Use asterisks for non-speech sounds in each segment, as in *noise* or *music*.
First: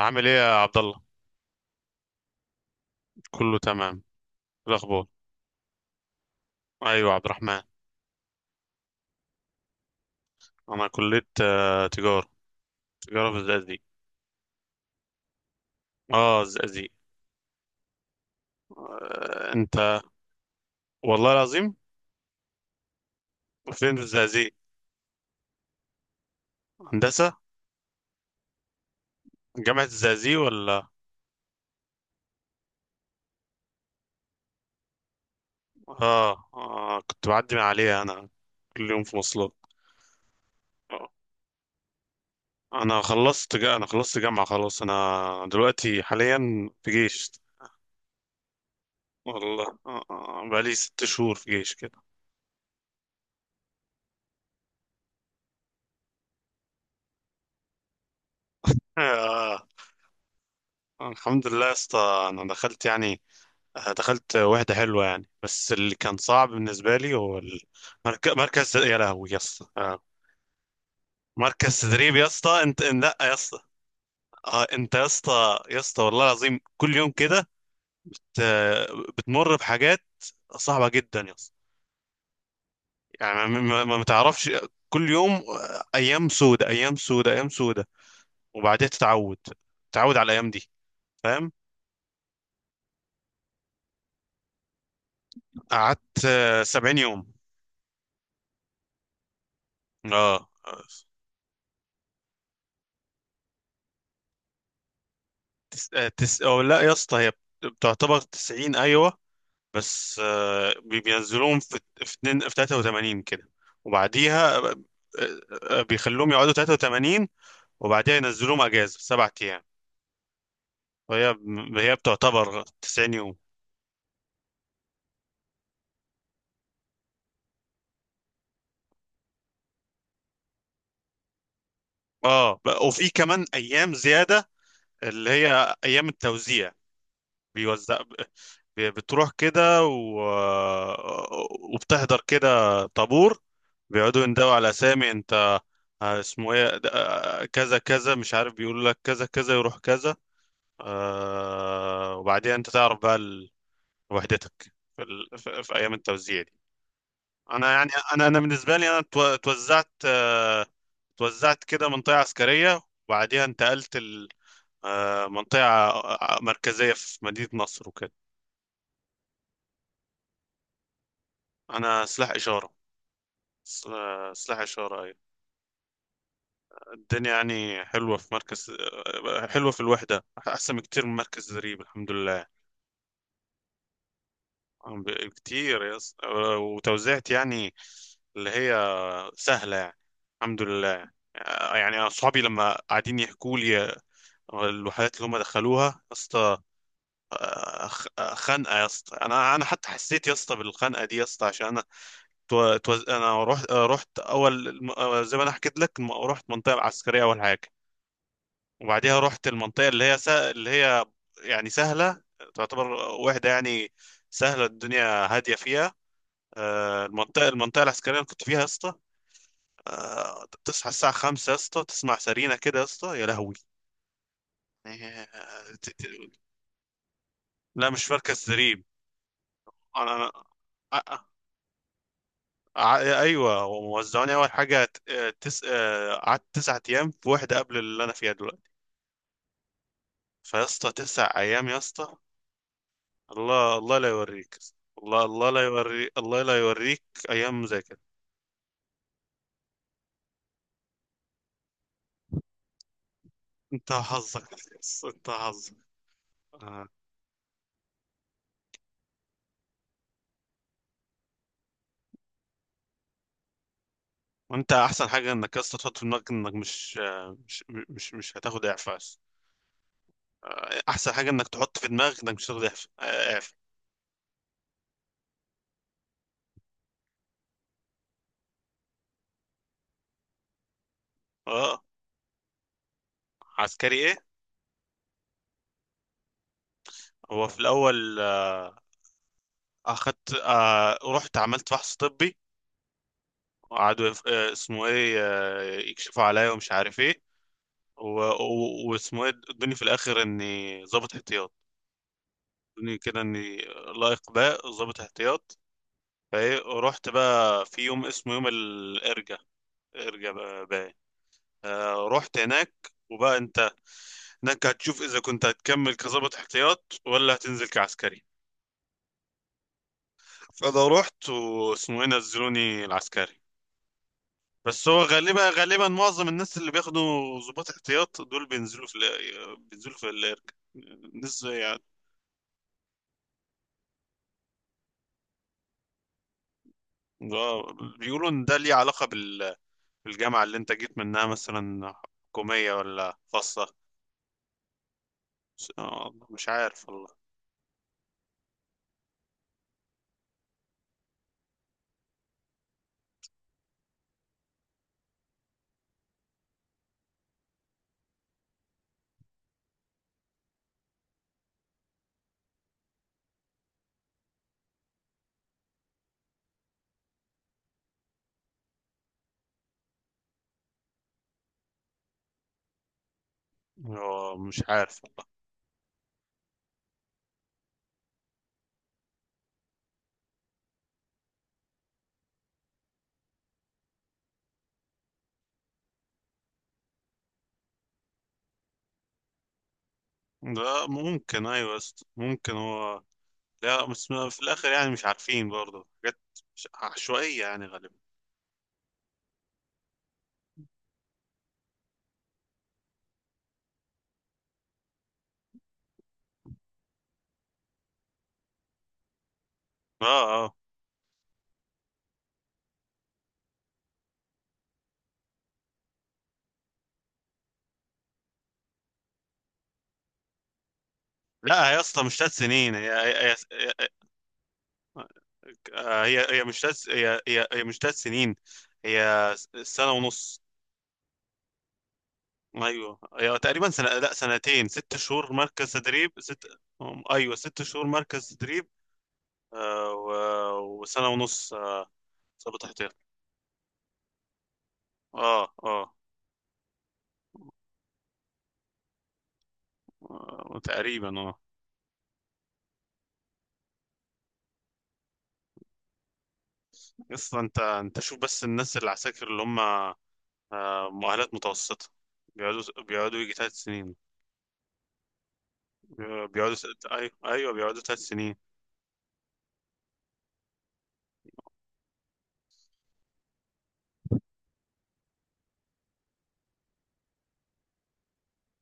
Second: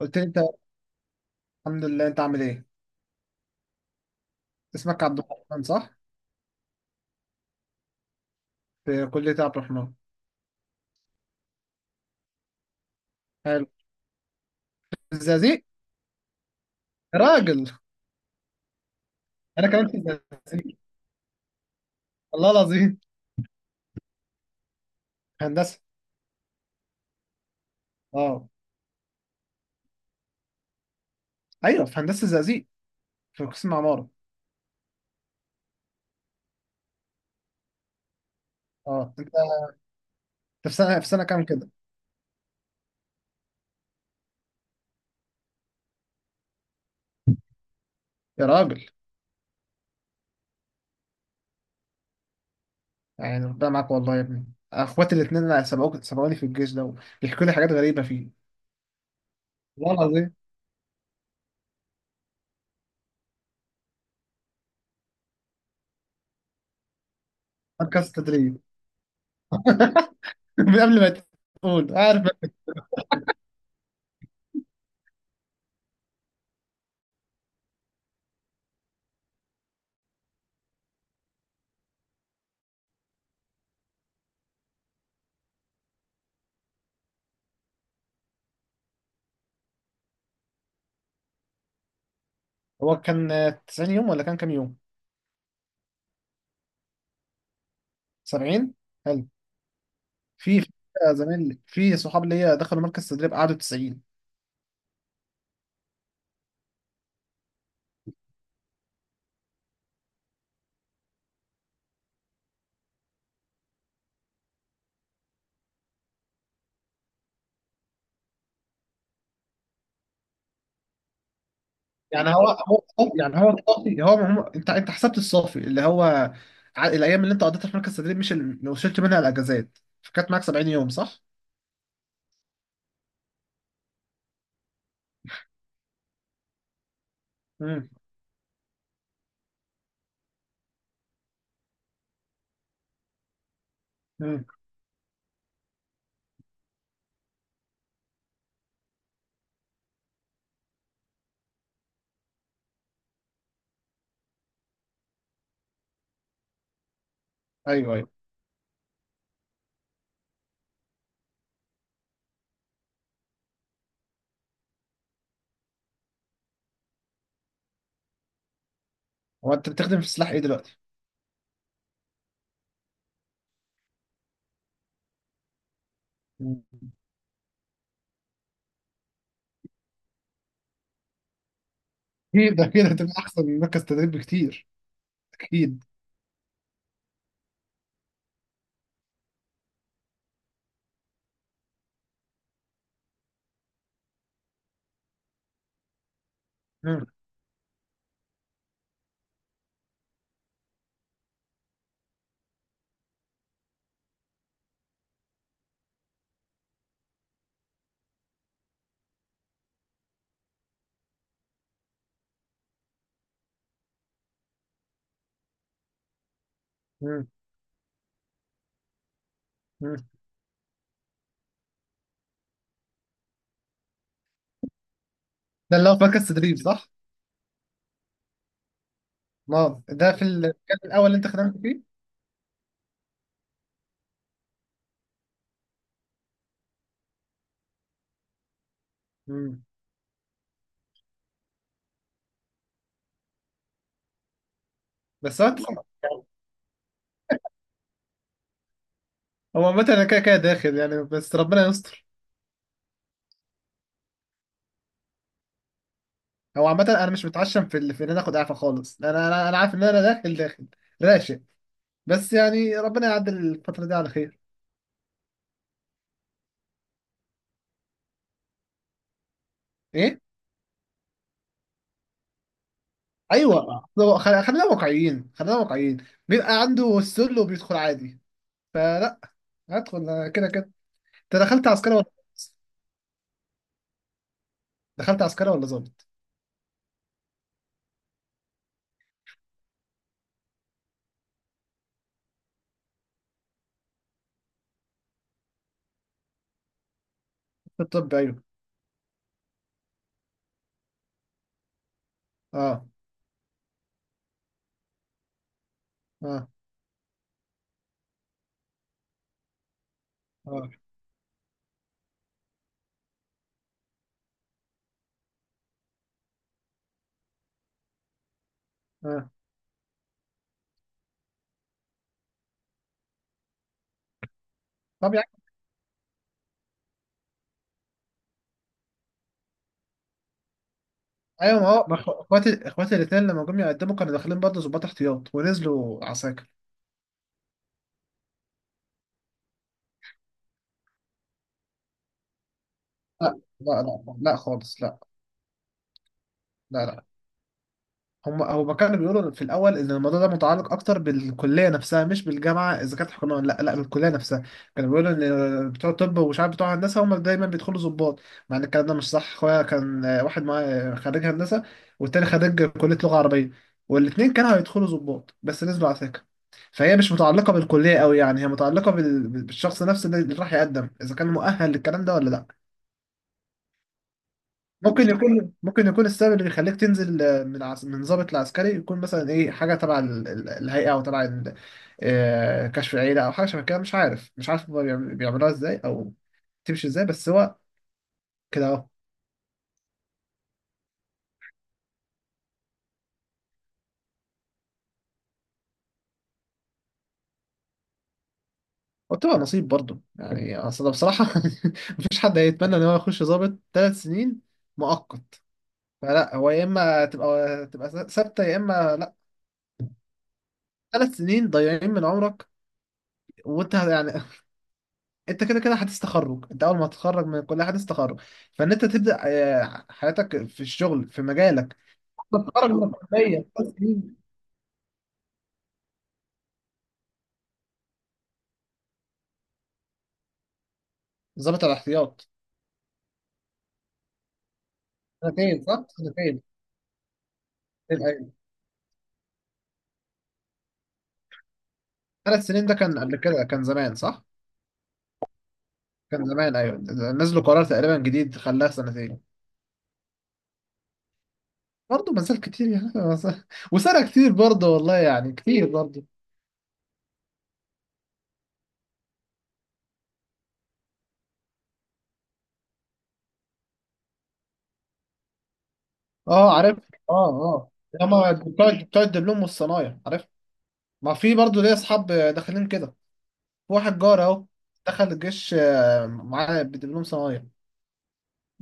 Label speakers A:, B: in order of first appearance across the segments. A: قلت لي
B: ايه
A: انت.
B: يا عبد الله؟
A: الحمد لله، انت عامل ايه؟
B: كله تمام. إيه
A: اسمك
B: الاخبار؟
A: عبد الرحمن صح؟
B: ايوه، عبد الرحمن.
A: في كلية عبد الرحمن.
B: انا كليه تجاره. تجاره في
A: حلو.
B: الزقازيق.
A: في الزقازيق.
B: اه، الزقازيق.
A: يا راجل، انا كمان في
B: انت؟
A: الزقازيق.
B: والله العظيم.
A: والله العظيم.
B: فين في الزقازيق؟
A: في هندسة.
B: هندسه؟
A: اه،
B: جامعه الزقازيق ولا؟
A: ايوه، في هندسة الزقازيق، في قسم عمارة.
B: كنت بعدي من عليها انا. كل يوم
A: اه،
B: في
A: انت
B: مواصلات.
A: انت في سنة في
B: آه،
A: سنة كام كده؟
B: انا خلصت جامعه خلاص. انا دلوقتي حاليا في جيش.
A: يا راجل،
B: والله، بقالي 6 شهور في جيش كده.
A: يعني ربنا معاك والله يا ابني. اخواتي الاثنين سبقوني في الجيش ده. بيحكوا لي حاجات غريبة فيه.
B: آه.
A: والله العظيم.
B: الحمد لله يا اسطى، انا دخلت يعني، دخلت واحدة حلوة يعني، بس اللي كان صعب بالنسبة لي هو
A: مركز تدريب.
B: مركز، يا لهوي يا اسطى. آه.
A: *laughs* من قبل ما
B: مركز
A: تقول
B: تدريب يا
A: عارف.
B: اسطى، انت لا يا اسطى. اه، انت يا اسطى يا اسطى، والله العظيم، كل يوم كده ت- بتمر بحاجات صعبة جدا يا اسطى. يعني، ما تعرفش. كل يوم ايام سودة، ايام سودة، ايام سودة، وبعدين تتعود، تتعود على الايام دي. فاهم؟
A: هو كان 90 يوم ولا كان كام يوم؟
B: قعدت 70 يوم.
A: 70.
B: اه
A: في
B: آه.
A: زميل، في صحاب ليا دخلوا مركز تدريب، قعدوا 90.
B: أو لا يا اسطى، هي بتعتبر 90، ايوه. بس، بينزلوهم في في 83 كده. وبعديها، بيخلوهم يقعدوا 83، وبعديها ينزلوهم اجازه 7 ايام، وهي
A: يعني هو والله،
B: بتعتبر 90 يوم.
A: يعني هو الصافي، انت حسبت الصافي اللي هو الايام اللي انت قضيتها في مركز تدريب، مش اللي وصلت منها الاجازات، فكانت معاك 70 يوم صح؟
B: اه، وفي كمان ايام زياده اللي هي ايام التوزيع.
A: امم
B: بيوزع بتروح كده وبتحضر كده، طابور، بيقعدوا
A: امم
B: يندوا على اسامي، انت اسمه ايه آه، كذا كذا مش عارف، بيقول لك كذا كذا يروح كذا. وبعدين انت تعرف بقى وحدتك في في ايام التوزيع دي. انا يعني
A: ايوه، ايوه.
B: انا انا بالنسبه لي، انا توزعت، توزعت كده منطقه عسكريه، وبعديها انتقلت ال... آه منطقه مركزيه في مدينه نصر وكده.
A: هو انت بتخدم في السلاح ايه دلوقتي؟
B: انا سلاح اشاره. سلاح اشاره، ايوه.
A: مم.
B: الدنيا يعني حلوه في مركز، حلوه في الوحده، احسن بكتير من مركز زريب، الحمد لله.
A: اكيد، ده كده هتبقى احسن من مركز تدريب بكتير.
B: عم ب-
A: اكيد.
B: كتير يس آه، وتوزيعت يعني، اللي هي سهله يعني. الحمد لله، يعني أنا أصحابي لما قاعدين يحكوا لي الوحدات اللي هم دخلوها يا اسطى،
A: مم.
B: خنقة يا اسطى. أنا حتى حسيت يا اسطى بالخنقة دي يا اسطى، عشان أنا أنا رحت، رحت أول زي ما أنا حكيت لك، رحت المنطقة العسكرية أول حاجة. وبعديها رحت المنطقة اللي هي يعني سهلة، تعتبر وحدة يعني سهلة، الدنيا هادية فيها.
A: مم.
B: المنطقة العسكرية اللي كنت فيها يا اسطى،
A: مم.
B: تصحى الساعة 5 يا اسطى، تسمع سرينة كده يا اسطى، يا لهوي.
A: ده اللي هو في مركز تدريب صح؟
B: لا، مش مركز زريب.
A: ما ده
B: انا
A: في
B: أنا-
A: المكان الاول اللي
B: أ-
A: انت خدمت فيه؟
B: أ- ايوه، وموزعوني اول حاجه ت- تس... آه، قعدت 9 ايام في واحده قبل اللي انا فيها دلوقتي.
A: مم.
B: فيا اسطى، 9 ايام يا اسطى، الله الله لا يوريك، الله
A: بس
B: الله لا
A: هو،
B: يوريك، الله لا يوريك، ايام زي كده.
A: مثلا انا كده كده داخل يعني، بس ربنا يستر.
B: انت حظك، انت حظك.
A: هو عامة،
B: آه.
A: أنا مش متعشم في في إن أنا آخد إعفاء خالص. أنا عارف إن أنا داخل داخل. راشق. بس يعني ربنا يعدل الفترة دي على خير.
B: وانت احسن حاجه انك يا اسطى تحط في دماغك انك مش آه، مش مش مش هتاخد اعفاء.
A: إيه؟
B: احسن حاجه انك تحط في دماغك انك مش هتاخد اعفاء، اعفاء.
A: أيوه، خلينا واقعيين، خلينا واقعيين. بيبقى عنده السل وبيدخل عادي، فلا. هدخل أنا كده كده. أنت دخلت
B: اه،
A: عسكري ولا ضابط؟
B: عسكري إيه؟
A: دخلت عسكري ولا ظابط؟
B: هو في الاول، آه، اخدت آه، رحت عملت فحص طبي، وقعدوا يف- آه، اسمه ايه آه، يكشفوا عليا ومش عارف ايه،
A: في الطب، أيوه.
B: واسمه ايه ادوني في الاخر اني ضابط احتياط.
A: أه.
B: ادوني كده اني لائق باء ضابط احتياط.
A: أه.
B: فايه رحت بقى في يوم اسمه يوم الارجا، ارجا بقى
A: أه.
B: بقى. رحت هناك، وبقى انت هناك هتشوف اذا كنت هتكمل كضابط احتياط ولا هتنزل كعسكري.
A: أه.
B: فانا رحت واسمه ايه نزلوني العسكري. بس هو
A: طب يعني.
B: غالبا معظم الناس اللي بياخدوا ضباط احتياط دول بينزلوا بينزلوا في الارك، ناس
A: أيوه، ما
B: يعني.
A: هو، ما إخو- إخواتي إخواتي الاتنين لما جم يقدموا كانوا داخلين برضه ظباط احتياط ونزلوا عساكر.
B: آه، بيقولوا ان ده ليه علاقة بالجامعة اللي انت جيت منها مثلا، حكومية ولا
A: لا
B: خاصة.
A: لا لا لا خالص، لا.
B: مش
A: لا
B: عارف
A: لا.
B: والله.
A: هما كانوا بيقولوا في الاول ان الموضوع ده متعلق اكتر بالكليه نفسها، مش بالجامعه اذا كانت حكومه ولا لا، لا بالكليه نفسها. كانوا بيقولوا ان بتوع الطب ومش عارف بتوع هندسه هم دايما بيدخلوا ضباط. مع ان الكلام ده مش صح. اخويا كان، واحد معاه خريج هندسه، والتاني خريج كليه لغه عربيه. والاتنين كانوا هيدخلوا ضباط بس نزلوا على سكه. فهي مش متعلقه بالكليه قوي، يعني هي متعلقه بالشخص نفسه اللي راح يقدم اذا كان مؤهل للكلام ده ولا لا.
B: مش عارف والله.
A: ممكن يكون السبب اللي بيخليك تنزل، من من ضابط العسكري، يكون مثلا ايه حاجه تبع الهيئه، او تبع كشف العيله، او حاجه شبه كده. مش عارف، مش عارف هما بيعملوها ازاي او تمشي ازاي، بس هو كده اهو.
B: ده ممكن ايوه يا اسطى. ممكن. هو لا، بس في الاخر يعني مش عارفين برضه حاجات عشوائية يعني، غالبا.
A: وبتبقى نصيب برضه يعني، اصل أنا بصراحه *laughs* مفيش حد هيتمنى ان هو يخش ضابط ثلاث سنين مؤقت. فلا، هو يا اما تبقى ثابته يا اما لا.
B: اه اه.
A: ثلاث سنين ضايعين من عمرك، وانت يعني *laughs* انت كده كده حديث تخرج، انت اول ما تتخرج من الكليه حديث تخرج. فان انت تبدا، حياتك في الشغل في
B: لا
A: مجالك.
B: يا اسطى، مش ثلاث
A: أنت تتخرج
B: سنين
A: من الكليه ثلاث
B: هي-
A: سنين
B: هي مش تلات سنين. هي سنة ونص.
A: ضابط الاحتياط.
B: ايوه، هي تقريبا سنة، لا سنتين، 6 شهور
A: سنتين
B: مركز
A: صح،
B: تدريب،
A: سنتين.
B: ست. ايوه، 6 شهور مركز
A: ايوه.
B: تدريب. وسنة ونص.
A: ثلاث
B: ضابط
A: سنين ده
B: احتياط.
A: كان قبل كده، كان زمان صح.
B: اه اه.
A: كان زمان ايوه. نزلوا قرار تقريبا جديد خلاها سنتين.
B: تقريبا، اه.
A: برضه ما زال كتير يعني *laughs* وسنه كتير برضه والله، يعني كتير برضه.
B: اصلا انت شوف بس، الناس اللي العساكر اللي هم مؤهلات متوسطة، بيقعدوا، يجي 3 سنين.
A: اه، عارف.
B: ايوه
A: اه،
B: ايوه،
A: اه.
B: بيقعدوا ثلاث
A: لما
B: سنين
A: بتوع الدبلوم والصنايع، عارف. ما في برضه ليا اصحاب داخلين كده. واحد جار اهو، دخل الجيش، معاه بدبلوم صنايع،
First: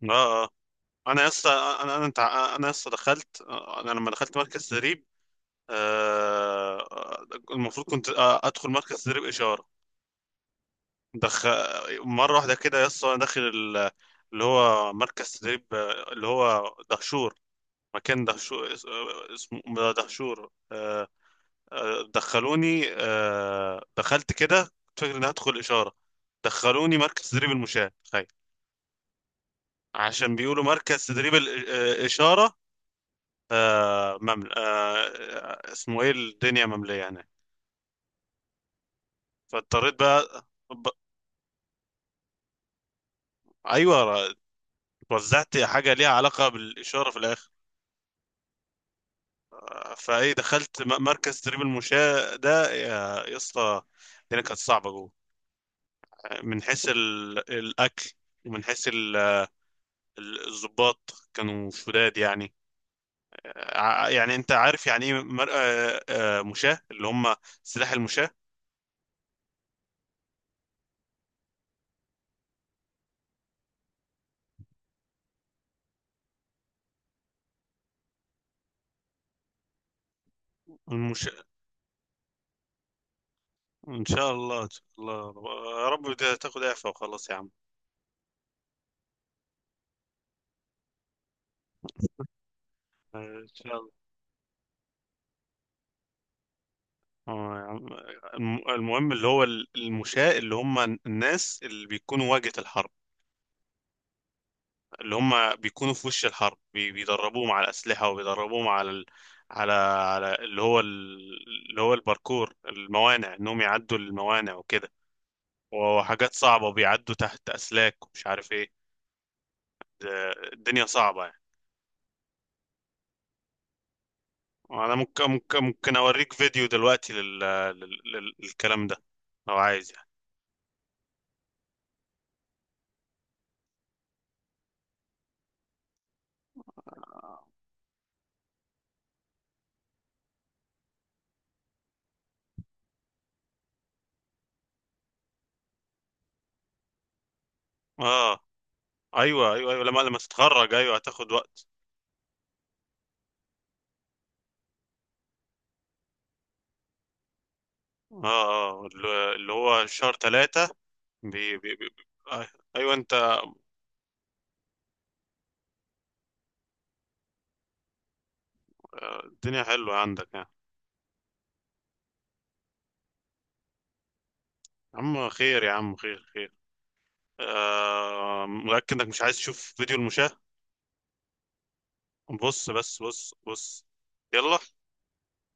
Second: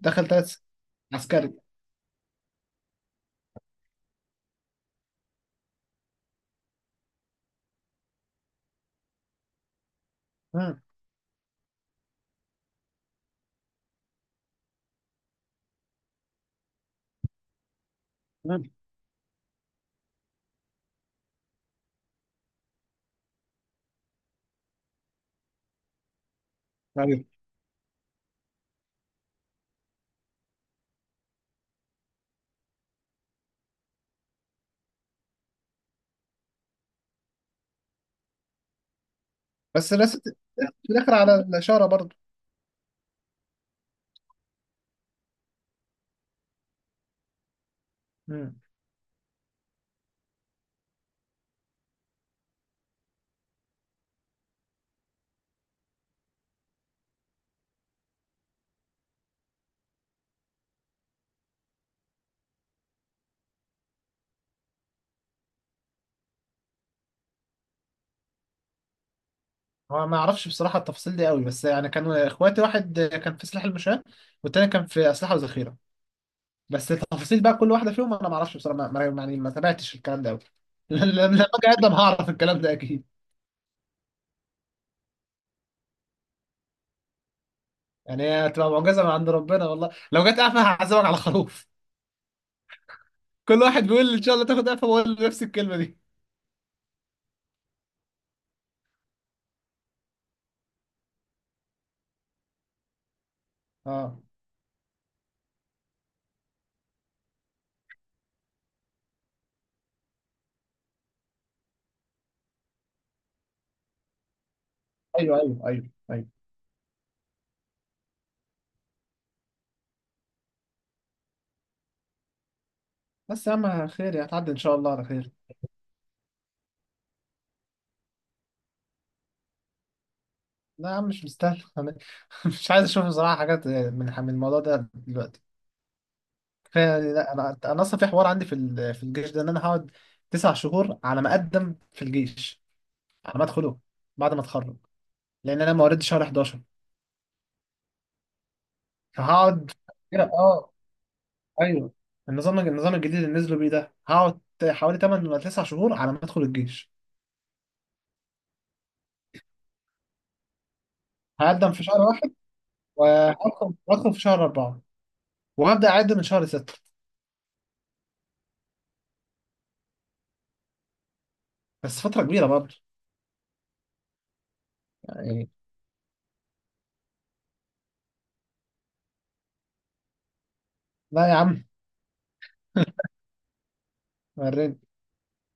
A: دخل
B: اه
A: ثلاث
B: آه.
A: سنين
B: انا لسه.
A: عسكري.
B: انا لسه دخلت، انا لما دخلت مركز تدريب آه، المفروض كنت ادخل مركز تدريب اشاره
A: مم.
B: دخ مره واحده كده. لسه انا داخل اللي هو مركز تدريب، اللي هو دهشور، مكان
A: مم.
B: دهشور، اسمه دهشور. دخلوني آه، دخلت كده، كنت فاكر اني هدخل اشاره، دخلوني
A: ايوه.
B: مركز تدريب المشاة، تخيل، عشان بيقولوا مركز تدريب الاشاره. آه ممل... آه آه، اسمه ايه الدنيا مملية هناك.
A: بس
B: فاضطريت
A: رست
B: بقى
A: في الاخر على الاشاره برضه.
B: ايوه، وزعت حاجة ليها علاقة بالإشارة في الآخر.
A: مم.
B: فايه دخلت مركز تدريب المشاة ده، يا يا اسطى، الدنيا كانت صعبة جوه، من حيث الأكل، ومن حيث الضباط كانوا شداد يعني. يعني انت عارف يعني ايه مر... آه، آه، مشاة، اللي هم سلاح المشاة،
A: هو ما اعرفش بصراحه التفاصيل دي قوي، بس يعني كان اخواتي واحد كان في سلاح المشاة، والتاني كان في اسلحه وذخيره. بس التفاصيل بقى كل واحده فيهم انا ما اعرفش بصراحه، يعني ما تابعتش الكلام ده قوي *laughs*
B: المشاة.
A: لما اجي اقدم هعرف الكلام ده اكيد.
B: ان شاء الله، ان شاء الله. يا رب تاخد اعفاء وخلاص يا عم.
A: يعني هي هتبقى معجزه من عند ربنا، والله لو جت قفا هعزمك على خروف.
B: ان
A: كل
B: شاء
A: واحد
B: الله.
A: بيقول ان شاء الله تاخد قفا، بقول نفس الكلمه دي.
B: يا عم. المهم، اللي هو المشاة اللي هم الناس اللي بيكونوا واجهة الحرب،
A: اه،
B: اللي هم بيكونوا في وش الحرب، بيدربوهم على الأسلحة، وبيدربوهم على على اللي هو اللي هو الباركور، الموانع، انهم يعدوا الموانع وكده،
A: ايوه ايوه ايوه ايوه.
B: وحاجات صعبة، وبيعدوا تحت أسلاك ومش عارف ايه. الدنيا صعبة يعني.
A: بس يا عم خير، يعني هتعدي ان شاء الله
B: انا
A: على خير.
B: ممكن اوريك فيديو دلوقتي للكلام ده، لو عايز يعني.
A: لا يا عم، مش مستاهل أنا *laughs* مش عايز اشوف بصراحه حاجات من الموضوع ده دلوقتي. كفايه يعني. لا، انا اصلا في حوار عندي في في الجيش ده ان انا هقعد تسع شهور على ما اقدم في الجيش، على ما ادخله، بعد ما اتخرج. لان انا مواليد شهر 11،
B: اه. ايوه
A: فهقعد
B: ايوه ايوه، لما
A: كده اه
B: تتخرج، ايوه هتاخد وقت.
A: ايوه. النظام الجديد اللي نزلوا بيه ده، هقعد حوالي 8 ولا 9 شهور على ما ادخل الجيش.
B: اه اه، اللي هو شهر 3 بي
A: هقدم
B: بي
A: في
B: بي
A: شهر واحد،
B: آه، ايوه، انت.
A: وهدخل في شهر اربعه، وهبدأ أعد من شهر ستة.
B: الدنيا حلوة عندك يعني.
A: بس فترة كبيرة برضه
B: يا عم
A: يعني.
B: خير، يا عم خير خير. متأكد انك مش عايز تشوف فيديو المشاة؟
A: لا يا عم
B: بص بس،
A: *laughs*
B: بص بص. يلا.
A: وريني.